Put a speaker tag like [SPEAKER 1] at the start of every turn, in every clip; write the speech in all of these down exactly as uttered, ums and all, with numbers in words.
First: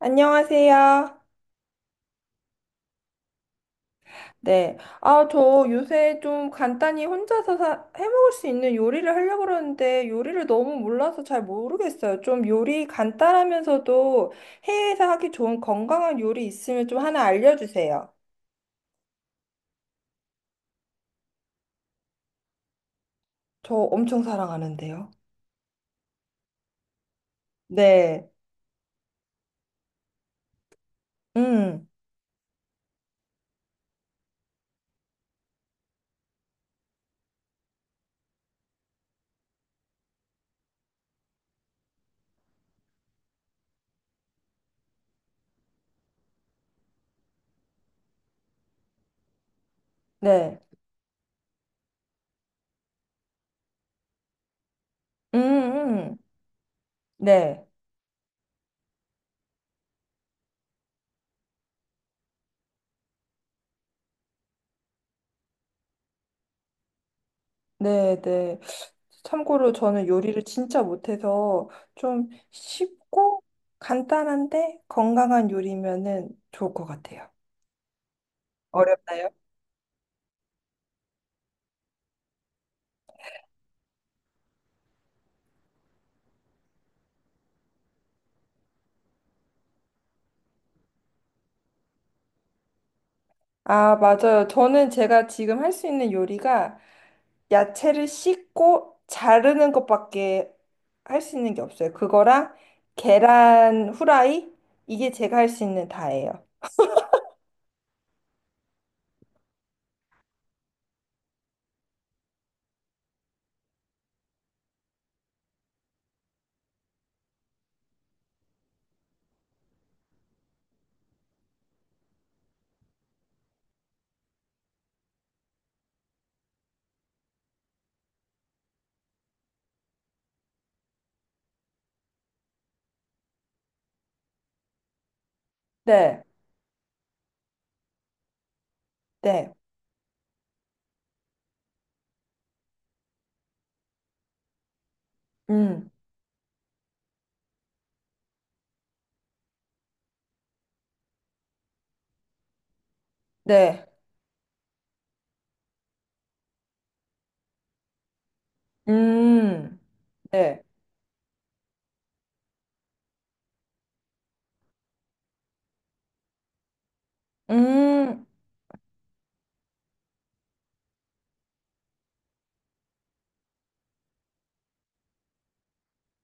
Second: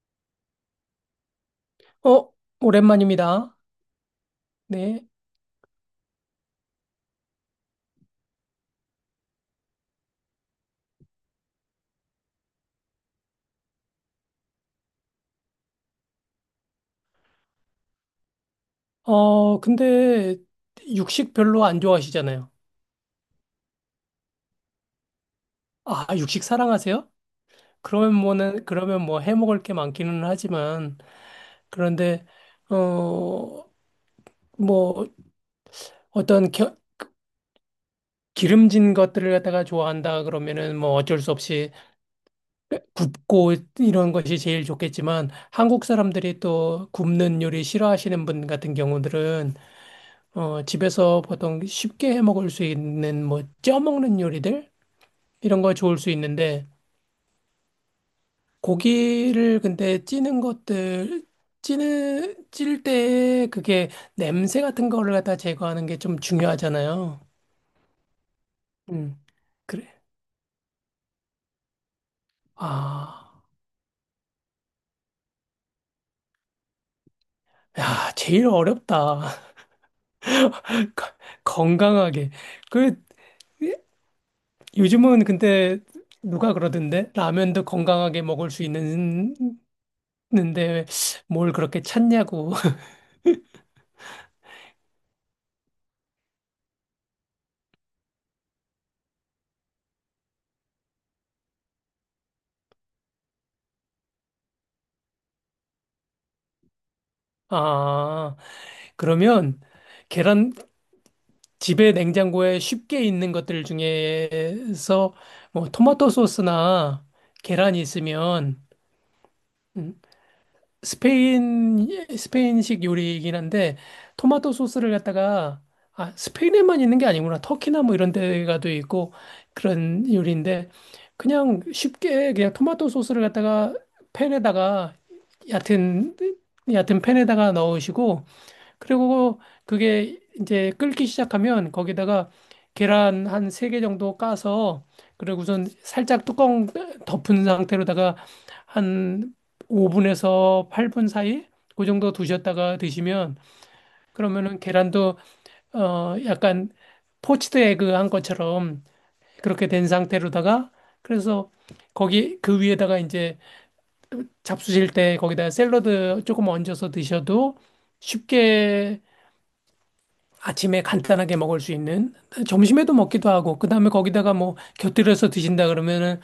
[SPEAKER 1] 안녕하세요.
[SPEAKER 2] 어, 오랜만입니다.
[SPEAKER 1] 네.
[SPEAKER 2] 네.
[SPEAKER 1] 아, 저 요새 좀 간단히 혼자서 사- 해먹을 수 있는 요리를 하려고 그러는데 요리를 너무 몰라서 잘 모르겠어요. 좀 요리 간단하면서도 해외에서 하기 좋은 건강한 요리 있으면 좀 하나 알려주세요.
[SPEAKER 2] 어, 근데 육식 별로 안 좋아하시잖아요.
[SPEAKER 1] 저 엄청 사랑하는데요.
[SPEAKER 2] 아, 육식 사랑하세요? 그러면
[SPEAKER 1] 네.
[SPEAKER 2] 뭐는, 그러면 뭐 해 먹을 게 많기는 하지만,
[SPEAKER 1] 음,
[SPEAKER 2] 그런데, 어, 뭐 어떤 겨- 기름진 것들을 갖다가 좋아한다 그러면은 뭐 어쩔 수 없이 굽고 이런 것이 제일 좋겠지만, 한국 사람들이 또 굽는 요리 싫어하시는 분 같은 경우들은
[SPEAKER 1] 네.
[SPEAKER 2] 어, 집에서 보통 쉽게 해 먹을 수 있는 뭐 쪄먹는 요리들
[SPEAKER 1] 음,
[SPEAKER 2] 이런 거 좋을 수
[SPEAKER 1] 음.
[SPEAKER 2] 있는데
[SPEAKER 1] 네.
[SPEAKER 2] 고기를 근데 찌는 것들 찌는 찔 때 그게 냄새 같은 거를 갖다 제거하는 게 좀 중요하잖아요.
[SPEAKER 1] 네, 네.
[SPEAKER 2] 음.
[SPEAKER 1] 참고로
[SPEAKER 2] 그래.
[SPEAKER 1] 저는 요리를 진짜 못해서 좀
[SPEAKER 2] 아.
[SPEAKER 1] 쉽고 간단한데 건강한 요리면은 좋을 것 같아요.
[SPEAKER 2] 야, 제일 어렵다.
[SPEAKER 1] 어렵나요?
[SPEAKER 2] 거- 건강하게. 그 요즘은 근데 누가 그러던데 라면도 건강하게 먹을 수 있는 는데 뭘 그렇게 찾냐고.
[SPEAKER 1] 아, 맞아요. 저는 제가 지금 할 수 있는 요리가 야채를 씻고 자르는 것밖에 할 수 있는 게 없어요. 그거랑 계란 후라이? 이게 제가 할 수 있는 다예요.
[SPEAKER 2] 아. 그러면 계란 집에 냉장고에 쉽게 있는 것들 중에서 뭐 토마토 소스나 계란이 있으면, 음, 스페인 스페인식 요리이긴 한데 토마토 소스를 갖다가, 아 스페인에만 있는 게 아니구나, 터키나 뭐 이런 데가도 있고, 그런 요리인데 그냥 쉽게 그냥 토마토 소스를 갖다가 팬에다가 얕은
[SPEAKER 1] 네,
[SPEAKER 2] 얕은 팬에다가 넣으시고, 그리고
[SPEAKER 1] 네,
[SPEAKER 2] 그게 이제 끓기 시작하면 거기다가 계란 한 세 개 정도 까서 그리고 우선
[SPEAKER 1] 음,
[SPEAKER 2] 살짝 뚜껑 덮은 상태로다가 한 오 분에서 팔 분 사이 그 정도 두셨다가 드시면,
[SPEAKER 1] 네,
[SPEAKER 2] 그러면은 계란도 어 약간 포치드 에그 한 것처럼 그렇게
[SPEAKER 1] 음,
[SPEAKER 2] 된
[SPEAKER 1] 네,
[SPEAKER 2] 상태로다가. 그래서 거기 그 위에다가 이제 잡수실 때 거기다 샐러드 조금 얹어서 드셔도
[SPEAKER 1] 음,
[SPEAKER 2] 쉽게 아침에 간단하게 먹을 수 있는, 점심에도 먹기도 하고 그다음에 거기다가 뭐 곁들여서 드신다 그러면은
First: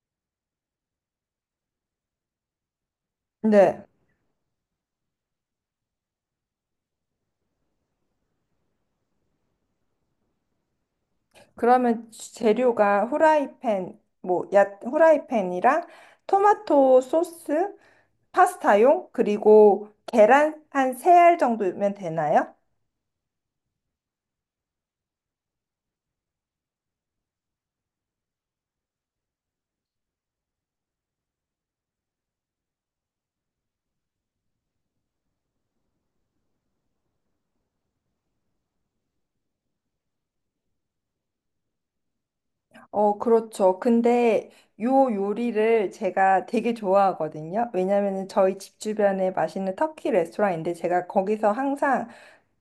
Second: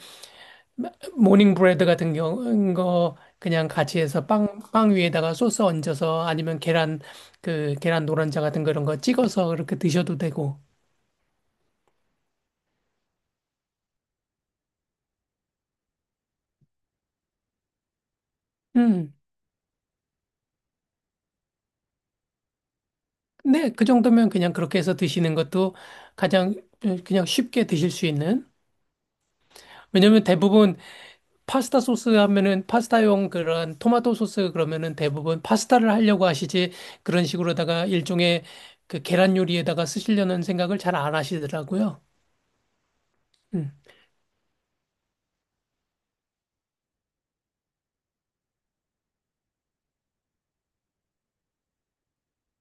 [SPEAKER 2] 모닝 브레드 같은 경우 거 그냥
[SPEAKER 1] 네.
[SPEAKER 2] 같이 해서 빵, 빵 위에다가 소스 얹어서, 아니면 계란 그 계란 노른자 같은 그런 거 찍어서 그렇게 드셔도 되고.
[SPEAKER 1] 그러면 재료가 후라이팬, 뭐, 야, 후라이팬이랑 토마토 소스, 파스타용,
[SPEAKER 2] 음,
[SPEAKER 1] 그리고 계란 한 세 알 정도면 되나요?
[SPEAKER 2] 네 그 정도면 그냥 그렇게 해서 드시는 것도 가장, 어, 그냥 쉽게 드실 수 있는. 왜냐면 대부분 파스타 소스 하면은 파스타용 그런 토마토 소스 그러면은 대부분 파스타를 하려고 하시지 그런 식으로다가 일종의 그 계란 요리에다가 쓰시려는 생각을 잘 안 하시더라고요.
[SPEAKER 1] 어,
[SPEAKER 2] 음.
[SPEAKER 1] 그렇죠. 근데 요 요리를 제가 되게 좋아하거든요. 왜냐면은 저희 집 주변에 맛있는 터키 레스토랑인데 제가 거기서 항상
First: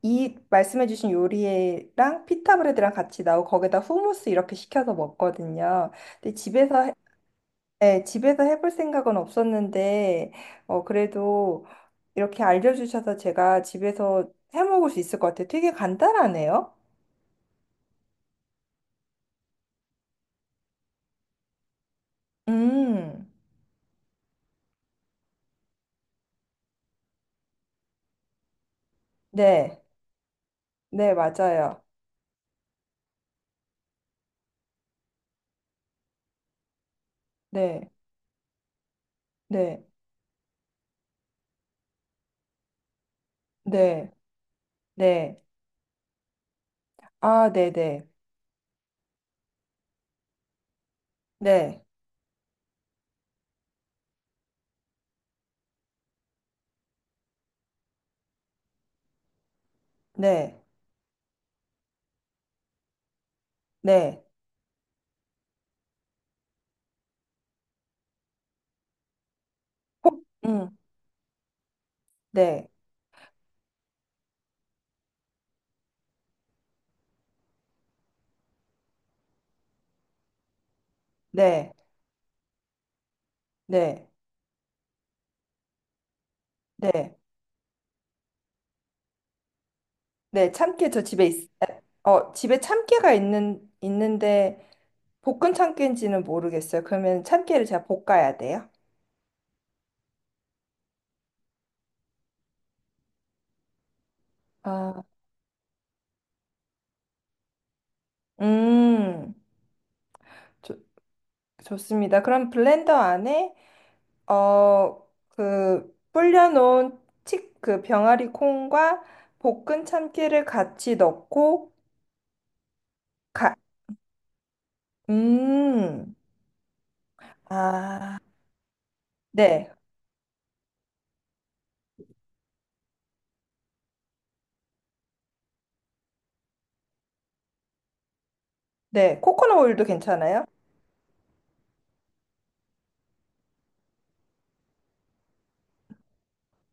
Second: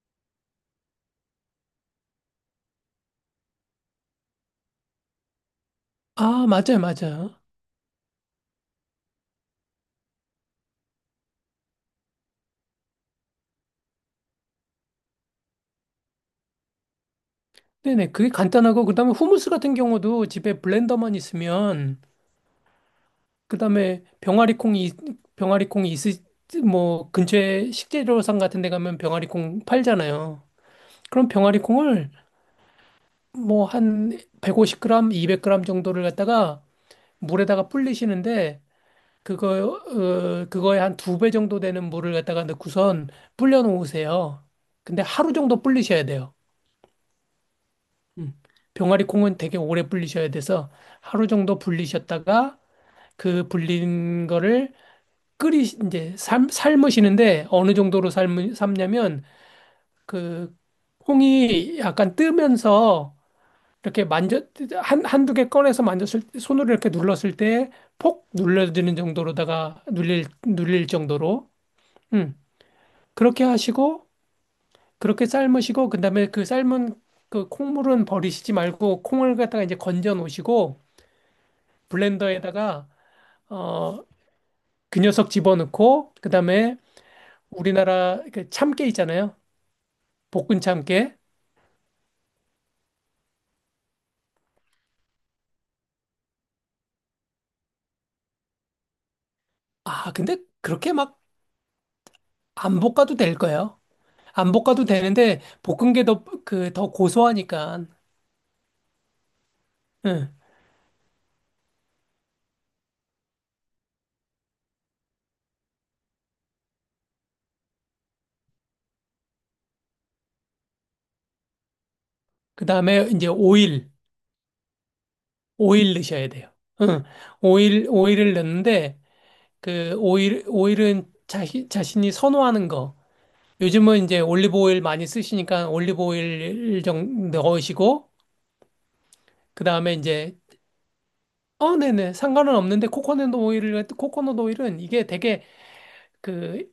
[SPEAKER 1] 이 말씀해주신 요리랑 피타 브레드랑 같이 나오고 거기다 후무스 이렇게 시켜서 먹거든요. 근데
[SPEAKER 2] 아, 맞아요,
[SPEAKER 1] 집에서,
[SPEAKER 2] 맞아요.
[SPEAKER 1] 네, 집에서 해볼 생각은 없었는데, 어, 그래도 이렇게 알려주셔서 제가 집에서 해 먹을 수 있을 것 같아요. 되게 간단하네요.
[SPEAKER 2] 네네. 그게 간단하고 그다음에 후무스 같은 경우도 집에 블렌더만 있으면,
[SPEAKER 1] 음,
[SPEAKER 2] 그다음에 병아리콩이 병아리콩이 있으 뭐 근처에 식재료상 같은 데 가면 병아리콩
[SPEAKER 1] 네,
[SPEAKER 2] 팔잖아요.
[SPEAKER 1] 네,
[SPEAKER 2] 그럼
[SPEAKER 1] 맞아요.
[SPEAKER 2] 병아리콩을 뭐 한 백오십 그램, 이백 그램 정도를 갖다가 물에다가
[SPEAKER 1] 네,
[SPEAKER 2] 불리시는데, 그거
[SPEAKER 1] 네,
[SPEAKER 2] 어, 그거에 한 두 배 정도 되는 물을 갖다가 넣고선 불려
[SPEAKER 1] 네,
[SPEAKER 2] 놓으세요. 근데 하루
[SPEAKER 1] 네.
[SPEAKER 2] 정도 불리셔야 돼요.
[SPEAKER 1] 아, 네, 네,
[SPEAKER 2] 음. 병아리 콩은 되게 오래 불리셔야 돼서 하루 정도
[SPEAKER 1] 네,
[SPEAKER 2] 불리셨다가 그 불린 거를 끓이 이제 삶 삶으시는데 어느 정도로 삶 삶냐면, 그
[SPEAKER 1] 네,
[SPEAKER 2] 콩이 약간 뜨면서 이렇게
[SPEAKER 1] 네.
[SPEAKER 2] 만져 한 한두 개 꺼내서 만졌을 때 손으로 이렇게 눌렀을 때 폭 눌러지는 정도로다가
[SPEAKER 1] 콩,
[SPEAKER 2] 눌릴
[SPEAKER 1] 음,
[SPEAKER 2] 눌릴 정도로. 음.
[SPEAKER 1] 네,
[SPEAKER 2] 그렇게 하시고 그렇게 삶으시고 그다음에 그 삶은 그 콩물은 버리시지 말고 콩을 갖다가 이제 건져 놓으시고
[SPEAKER 1] 네,
[SPEAKER 2] 블렌더에다가 어
[SPEAKER 1] 네,
[SPEAKER 2] 그 녀석 집어넣고, 그다음에
[SPEAKER 1] 네. 네.
[SPEAKER 2] 우리나라 그 참깨 있잖아요,
[SPEAKER 1] 네,
[SPEAKER 2] 볶은
[SPEAKER 1] 참깨 저
[SPEAKER 2] 참깨.
[SPEAKER 1] 집에 있, 어, 집에 참깨가 있는, 있는데 볶은 참깨인지는 모르겠어요. 그러면 참깨를 제가 볶아야 돼요.
[SPEAKER 2] 아 근데 그렇게 막 안 볶아도 될 거예요. 안 볶아도
[SPEAKER 1] 아,
[SPEAKER 2] 되는데 볶은 게 더 그 더 고소하니까.
[SPEAKER 1] 음,
[SPEAKER 2] 응.
[SPEAKER 1] 좋 좋습니다. 그럼 블렌더 안에 어, 그 불려놓은 치, 그 병아리 콩과 볶은 참깨를 같이 넣고,
[SPEAKER 2] 그 다음에 이제
[SPEAKER 1] 가,
[SPEAKER 2] 오일, 오일
[SPEAKER 1] 음,
[SPEAKER 2] 넣으셔야 돼요. 응. 오일,
[SPEAKER 1] 아,
[SPEAKER 2] 오일을 넣는데,
[SPEAKER 1] 네,
[SPEAKER 2] 그 오일, 오일은 자신, 자신이 선호하는 거. 요즘은 이제 올리브 오일 많이 쓰시니까 올리브 오일 좀 넣으시고,
[SPEAKER 1] 네, 코코넛
[SPEAKER 2] 그
[SPEAKER 1] 오일도
[SPEAKER 2] 다음에 이제,
[SPEAKER 1] 괜찮아요?
[SPEAKER 2] 어, 네네. 상관은 없는데, 코코넛 오일을, 코코넛 오일은 이게 되게 그,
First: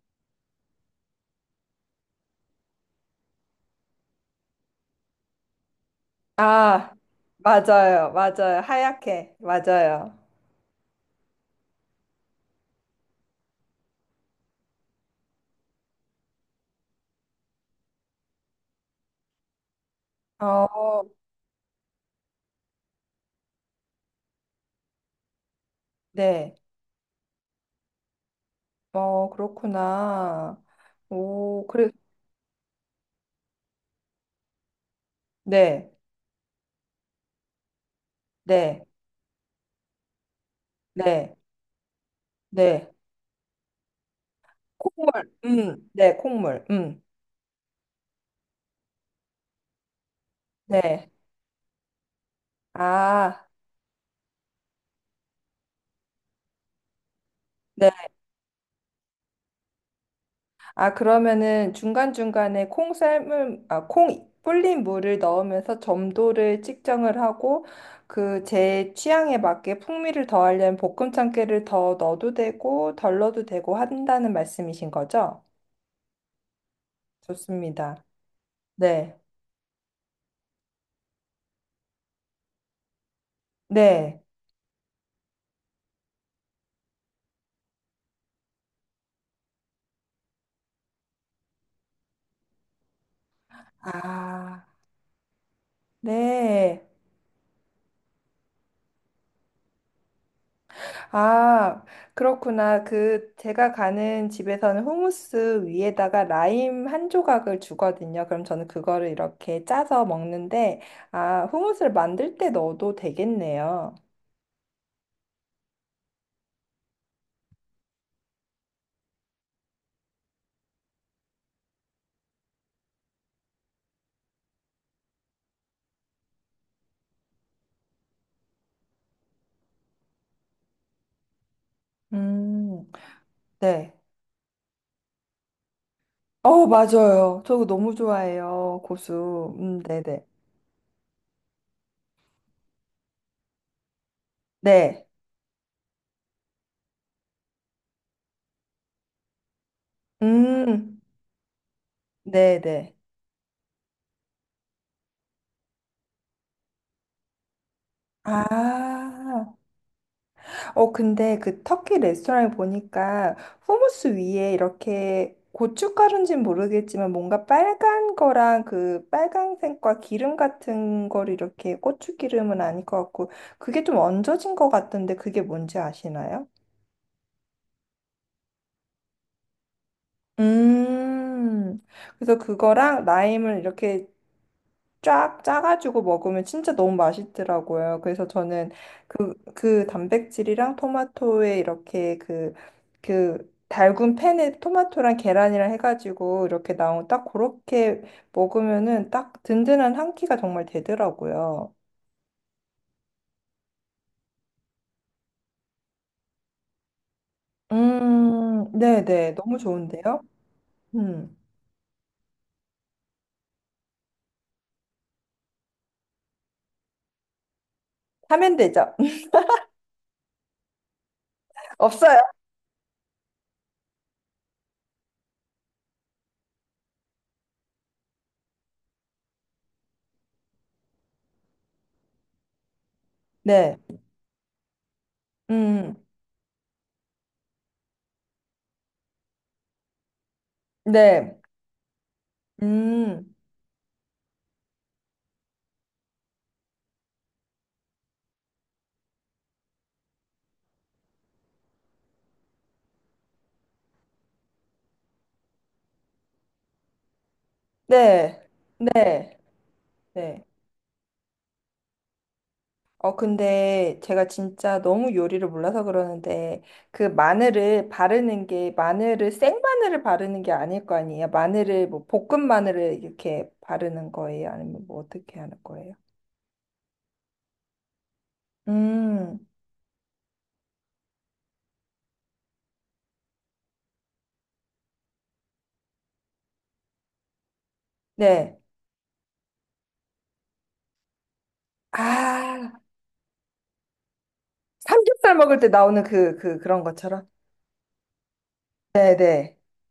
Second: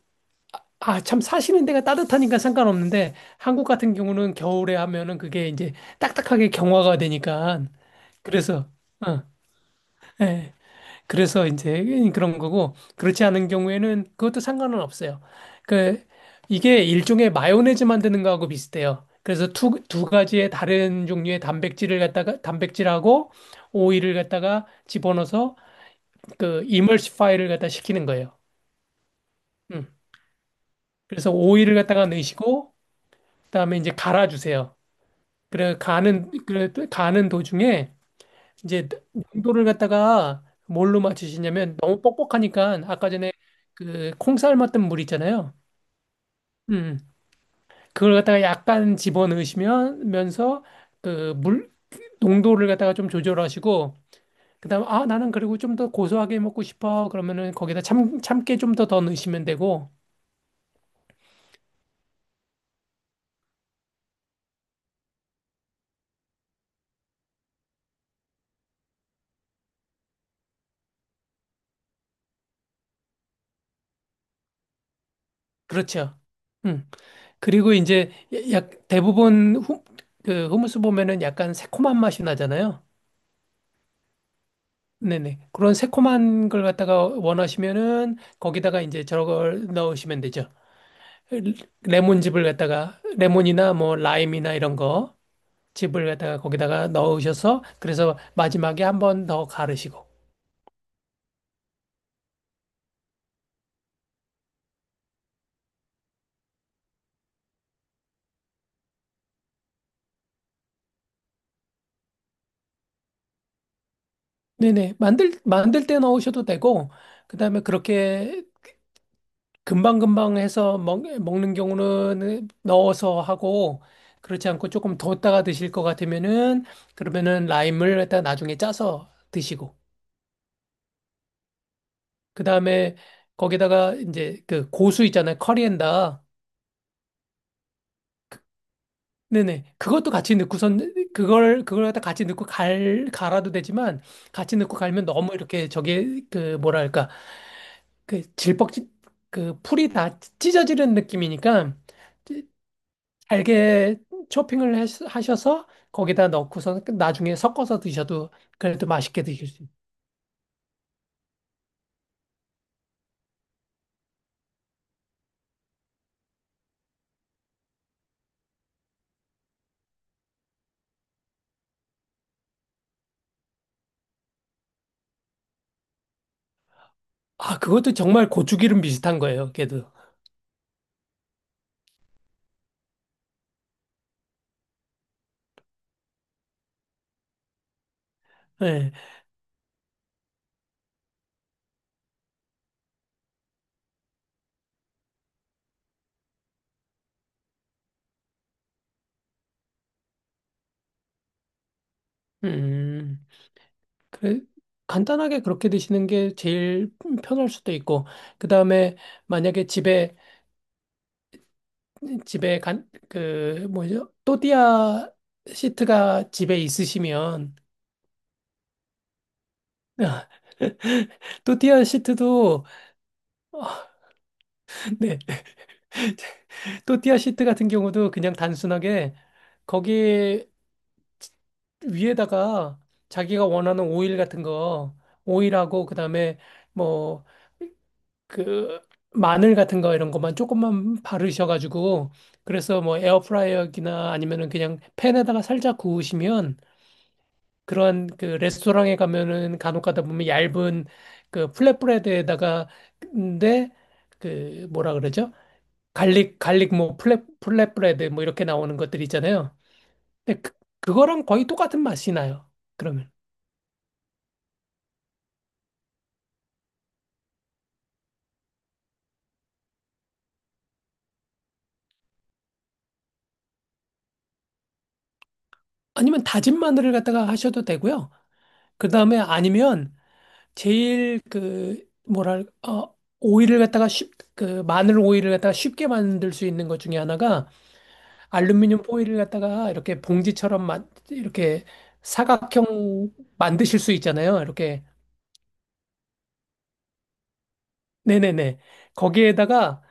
[SPEAKER 2] 아, 참 사시는 데가 따뜻하니까 상관없는데, 한국 같은 경우는 겨울에 하면은 그게 이제 딱딱하게
[SPEAKER 1] 아,
[SPEAKER 2] 경화가 되니까,
[SPEAKER 1] 맞아요, 맞아요,
[SPEAKER 2] 그래서, 어,
[SPEAKER 1] 하얗게, 맞아요.
[SPEAKER 2] 예. 그래서 이제 그런 거고 그렇지 않은 경우에는 그것도 상관은 없어요. 그 이게 일종의 마요네즈 만드는 거하고 비슷해요. 그래서 두, 두 가지의
[SPEAKER 1] 어,
[SPEAKER 2] 다른 종류의 단백질을 갖다가 단백질하고 오일을 갖다가 집어넣어서
[SPEAKER 1] 네.
[SPEAKER 2] 그 이머시파이를 갖다 시키는 거예요.
[SPEAKER 1] 어,
[SPEAKER 2] 음.
[SPEAKER 1] 그렇구나.
[SPEAKER 2] 그래서
[SPEAKER 1] 오,
[SPEAKER 2] 오일을
[SPEAKER 1] 그래.
[SPEAKER 2] 갖다가 넣으시고 그다음에 이제 갈아주세요. 그래
[SPEAKER 1] 네.
[SPEAKER 2] 가는 그래 가는 도중에
[SPEAKER 1] 네.
[SPEAKER 2] 이제 농도를 갖다가 뭘로
[SPEAKER 1] 네.
[SPEAKER 2] 맞추시냐면 너무 뻑뻑하니까
[SPEAKER 1] 네.
[SPEAKER 2] 아까 전에 그 콩쌀 맞던 물
[SPEAKER 1] 콩물.
[SPEAKER 2] 있잖아요.
[SPEAKER 1] 음. 네, 콩물.
[SPEAKER 2] 음,
[SPEAKER 1] 음.
[SPEAKER 2] 그걸 갖다가 약간 집어넣으시면서
[SPEAKER 1] 네.
[SPEAKER 2] 그 물 농도를 갖다가 좀
[SPEAKER 1] 아,
[SPEAKER 2] 조절하시고, 그다음 아 나는 그리고 좀 더 고소하게 먹고 싶어 그러면은 거기다
[SPEAKER 1] 네.
[SPEAKER 2] 참 참깨 좀 더 더 넣으시면 되고.
[SPEAKER 1] 아, 그러면은 중간중간에 콩 삶은 아, 콩 불린 물을 넣으면서 점도를 측정을 하고 그 제 취향에 맞게 풍미를 더하려면 볶음 참깨를 더 넣어도 되고 덜 넣어도 되고 한다는 말씀이신 거죠?
[SPEAKER 2] 그렇죠. 음. 그리고
[SPEAKER 1] 좋습니다.
[SPEAKER 2] 이제 약
[SPEAKER 1] 네.
[SPEAKER 2] 대부분 후, 그 후무스 보면은 약간 새콤한 맛이 나잖아요.
[SPEAKER 1] 네.
[SPEAKER 2] 네네. 그런 새콤한 걸 갖다가 원하시면은 거기다가 이제 저걸 넣으시면 되죠. 레몬즙을 갖다가 레몬이나 뭐 라임이나
[SPEAKER 1] 아,
[SPEAKER 2] 이런 거 즙을 갖다가
[SPEAKER 1] 네.
[SPEAKER 2] 거기다가 넣으셔서 그래서 마지막에 한번 더 갈으시고.
[SPEAKER 1] 아, 그렇구나. 그, 제가 가는 집에서는 후무스 위에다가 라임 한 조각을 주거든요. 그럼 저는 그거를 이렇게 짜서 먹는데, 아, 후무스를 만들 때 넣어도 되겠네요.
[SPEAKER 2] 네네. 만들 만들 때 넣으셔도 되고, 그다음에 그렇게 금방금방 해서 먹, 먹는 경우는 넣어서 하고, 그렇지 않고 조금 뒀다가 드실 것 같으면은 그러면은 라임을 갖다 나중에 짜서 드시고. 그
[SPEAKER 1] 음,
[SPEAKER 2] 다음에
[SPEAKER 1] 네.
[SPEAKER 2] 거기다가 이제 그 고수 있잖아요, 커리엔다.
[SPEAKER 1] 어, 맞아요. 저거 너무 좋아해요. 고수.
[SPEAKER 2] 네네.
[SPEAKER 1] 음,
[SPEAKER 2] 그것도
[SPEAKER 1] 네네.
[SPEAKER 2] 같이 넣고선 그걸 그걸 갖다 같이 넣고 갈 갈아도 되지만 같이 넣고
[SPEAKER 1] 네.
[SPEAKER 2] 갈면 너무 이렇게 저게 그 뭐랄까 그 질퍽지 그 풀이 다 찢어지는
[SPEAKER 1] 음,
[SPEAKER 2] 느낌이니까 찌-
[SPEAKER 1] 네네.
[SPEAKER 2] 잘게 초핑을 하셔- 하셔서 거기다 넣고선 그 나중에 섞어서 드셔도 그래도 맛있게 드실
[SPEAKER 1] 아.
[SPEAKER 2] 수 있어요.
[SPEAKER 1] 어, 근데 그 터키 레스토랑에 보니까 후무스 위에 이렇게 고춧가루인지는 모르겠지만 뭔가 빨간 거랑 그 빨간색과 기름 같은 걸 이렇게 고추기름은 아닐 것 같고 그게 좀 얹어진 것 같던데 그게 뭔지 아시나요?
[SPEAKER 2] 아, 그것도 정말 고추기름 비슷한 거예요. 걔도.
[SPEAKER 1] 음, 그래서 그거랑 라임을 이렇게 쫙 짜가지고 먹으면 진짜 너무 맛있더라고요. 그래서 저는
[SPEAKER 2] 네.
[SPEAKER 1] 그, 그 단백질이랑 토마토에 이렇게 그, 그 달군 팬에 토마토랑 계란이랑 해가지고 이렇게 나온 딱 그렇게 먹으면은 딱 든든한 한 끼가 정말 되더라고요.
[SPEAKER 2] 음. 그래, 간단하게 그렇게 드시는 게 제일 편할 수도 있고, 그
[SPEAKER 1] 음,
[SPEAKER 2] 다음에
[SPEAKER 1] 네네. 너무
[SPEAKER 2] 만약에 집에,
[SPEAKER 1] 좋은데요? 음.
[SPEAKER 2] 집에 간, 그, 뭐죠? 또띠아 시트가 집에 있으시면,
[SPEAKER 1] 하면 되죠?
[SPEAKER 2] 또띠아
[SPEAKER 1] 없어요?
[SPEAKER 2] 시트도, 네, 또띠아 시트 같은 경우도 그냥 단순하게 거기 위에다가 자기가
[SPEAKER 1] 네.
[SPEAKER 2] 원하는 오일 같은 거, 오일하고
[SPEAKER 1] 음,
[SPEAKER 2] 그다음에 뭐 그 마늘 같은 거 이런 것만 조금만
[SPEAKER 1] 네.
[SPEAKER 2] 바르셔가지고 그래서 뭐
[SPEAKER 1] 음,
[SPEAKER 2] 에어프라이어기나 아니면은 그냥 팬에다가 살짝 구우시면, 그런 그 레스토랑에 가면은 간혹 가다 보면 얇은 그 플랫브레드에다가, 근데 그 뭐라 그러죠? 갈릭 갈릭 뭐 플랫 플랫브레드 뭐 이렇게
[SPEAKER 1] 네.
[SPEAKER 2] 나오는 것들
[SPEAKER 1] 네.
[SPEAKER 2] 있잖아요. 근데
[SPEAKER 1] 네.
[SPEAKER 2] 그, 그거랑 거의 똑같은 맛이 나요. 그러면.
[SPEAKER 1] 어, 근데 제가 진짜 너무 요리를 몰라서 그러는데, 그 마늘을 바르는 게, 마늘을, 생마늘을 바르는 게 아닐 거 아니에요? 마늘을, 뭐, 볶은 마늘을 이렇게 바르는 거예요? 아니면 뭐, 어떻게 하는 거예요?
[SPEAKER 2] 아니면 다진 마늘을 갖다가 하셔도 되고요. 그 다음에
[SPEAKER 1] 음,
[SPEAKER 2] 아니면 제일 그 뭐랄 어 오일을 갖다가 쉽그 마늘 오일을 갖다가 쉽게 만들 수 있는 것 중에 하나가
[SPEAKER 1] 네.
[SPEAKER 2] 알루미늄 포일을 갖다가 이렇게 봉지처럼 만 이렇게
[SPEAKER 1] 아,
[SPEAKER 2] 사각형 만드실 수 있잖아요, 이렇게.
[SPEAKER 1] 삼겹살 먹을 때 나오는 그, 그, 그런 것처럼?
[SPEAKER 2] 네네네.
[SPEAKER 1] 네네.
[SPEAKER 2] 거기에다가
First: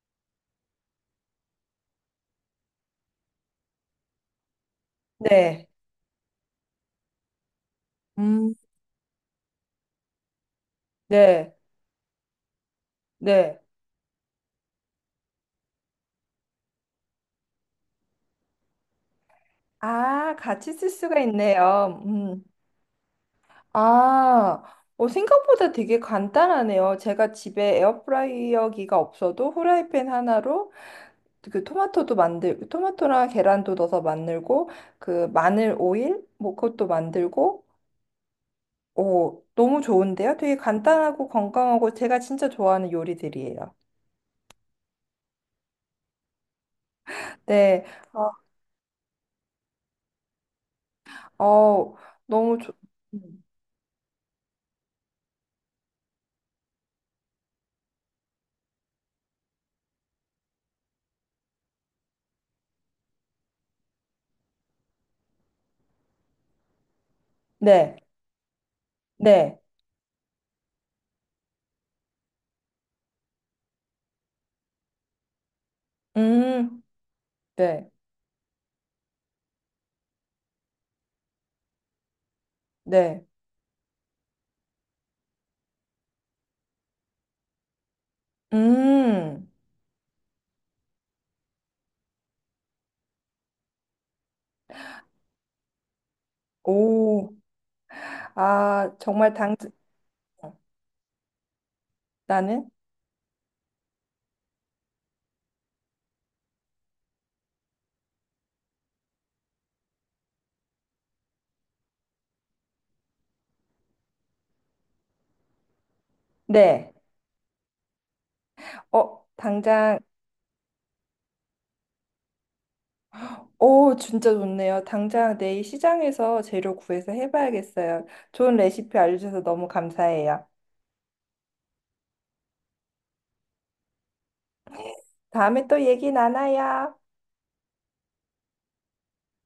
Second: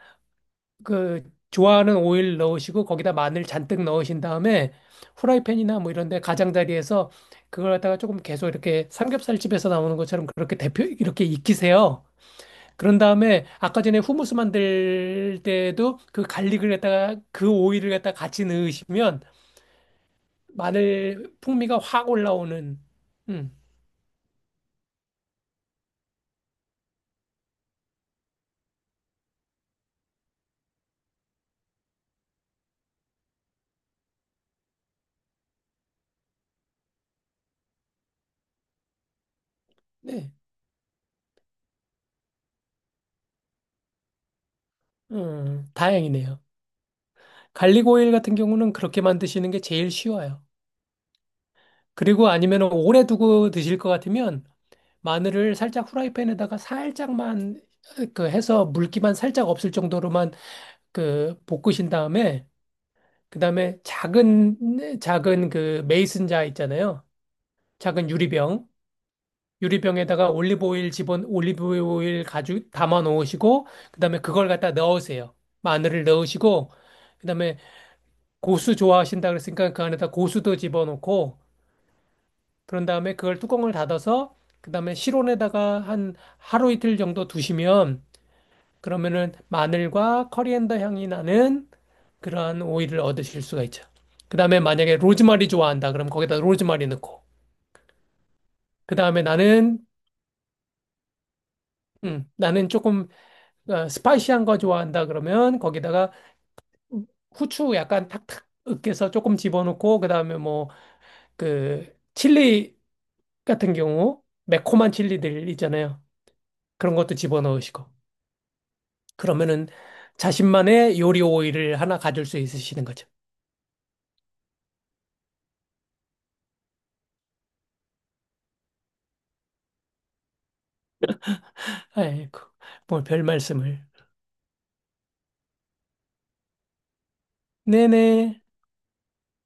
[SPEAKER 2] 그 좋아하는 오일 넣으시고 거기다 마늘 잔뜩 넣으신 다음에
[SPEAKER 1] 네. 네.
[SPEAKER 2] 후라이팬이나 뭐 이런 데 가장자리에서 그걸 갖다가 조금 계속
[SPEAKER 1] 음.
[SPEAKER 2] 이렇게 삼겹살집에서 나오는 것처럼 그렇게 대표 이렇게
[SPEAKER 1] 네.
[SPEAKER 2] 익히세요. 그런 다음에
[SPEAKER 1] 네.
[SPEAKER 2] 아까 전에 후무스 만들 때도 그 갈릭을 갖다가 그 오일을 갖다가 같이 넣으시면
[SPEAKER 1] 아, 같이 쓸 수가
[SPEAKER 2] 마늘 풍미가
[SPEAKER 1] 있네요.
[SPEAKER 2] 확
[SPEAKER 1] 음.
[SPEAKER 2] 올라오는. 음.
[SPEAKER 1] 아, 어, 생각보다 되게 간단하네요. 제가 집에 에어프라이어기가 없어도 후라이팬 하나로 그 토마토도 만들, 토마토랑 계란도 넣어서 만들고, 그 마늘 오일? 뭐 그것도 만들고, 오, 너무
[SPEAKER 2] 네.
[SPEAKER 1] 좋은데요? 되게 간단하고 건강하고 제가 진짜 좋아하는 요리들이에요.
[SPEAKER 2] 음, 다행이네요.
[SPEAKER 1] 네,
[SPEAKER 2] 갈릭 오일
[SPEAKER 1] 어,
[SPEAKER 2] 같은 경우는 그렇게 만드시는 게 제일 쉬워요.
[SPEAKER 1] 어,
[SPEAKER 2] 그리고
[SPEAKER 1] 너무
[SPEAKER 2] 아니면
[SPEAKER 1] 좋,
[SPEAKER 2] 오래
[SPEAKER 1] 음.
[SPEAKER 2] 두고 드실 것 같으면 마늘을 살짝 후라이팬에다가 살짝만 그 해서 물기만 살짝 없을 정도로만 그 볶으신 다음에 그다음에 작은 작은 그 메이슨 자 있잖아요,
[SPEAKER 1] 네,
[SPEAKER 2] 작은 유리병,
[SPEAKER 1] 네,
[SPEAKER 2] 유리병에다가 올리브오일 집은 올리브오일 가죽 담아 놓으시고, 그다음에 그걸 갖다 넣으세요. 마늘을
[SPEAKER 1] 음,
[SPEAKER 2] 넣으시고, 그다음에
[SPEAKER 1] 네,
[SPEAKER 2] 고수 좋아하신다 그랬으니까 그 안에다 고수도 집어넣고, 그런 다음에
[SPEAKER 1] 네,
[SPEAKER 2] 그걸 뚜껑을 닫아서, 그다음에 실온에다가 한 하루 이틀 정도 두시면, 그러면은
[SPEAKER 1] 음,
[SPEAKER 2] 마늘과 커리앤더 향이 나는 그러한 오일을 얻으실 수가 있죠. 그다음에 만약에 로즈마리 좋아한다 그럼 거기다 로즈마리 넣고,
[SPEAKER 1] 오, 아,
[SPEAKER 2] 그다음에
[SPEAKER 1] 정말 당,
[SPEAKER 2] 나는 음, 나는
[SPEAKER 1] 나는?
[SPEAKER 2] 조금 어, 스파이시한 거 좋아한다 그러면 거기다가 후추 약간 탁탁 으깨서 조금 집어넣고 그다음에 뭐 그 칠리 같은 경우 매콤한 칠리들 있잖아요.
[SPEAKER 1] 네.
[SPEAKER 2] 그런 것도 집어넣으시고
[SPEAKER 1] 어,
[SPEAKER 2] 그러면은
[SPEAKER 1] 당장,
[SPEAKER 2] 자신만의 요리 오일을 하나 가질 수 있으시는 거죠.
[SPEAKER 1] 오, 진짜 좋네요. 당장 내일 시장에서 재료 구해서 해봐야겠어요. 좋은 레시피 알려주셔서 너무 감사해요.
[SPEAKER 2] 아이고 뭐 별 말씀을.
[SPEAKER 1] 다음에 또 얘기 나눠요.
[SPEAKER 2] 네네.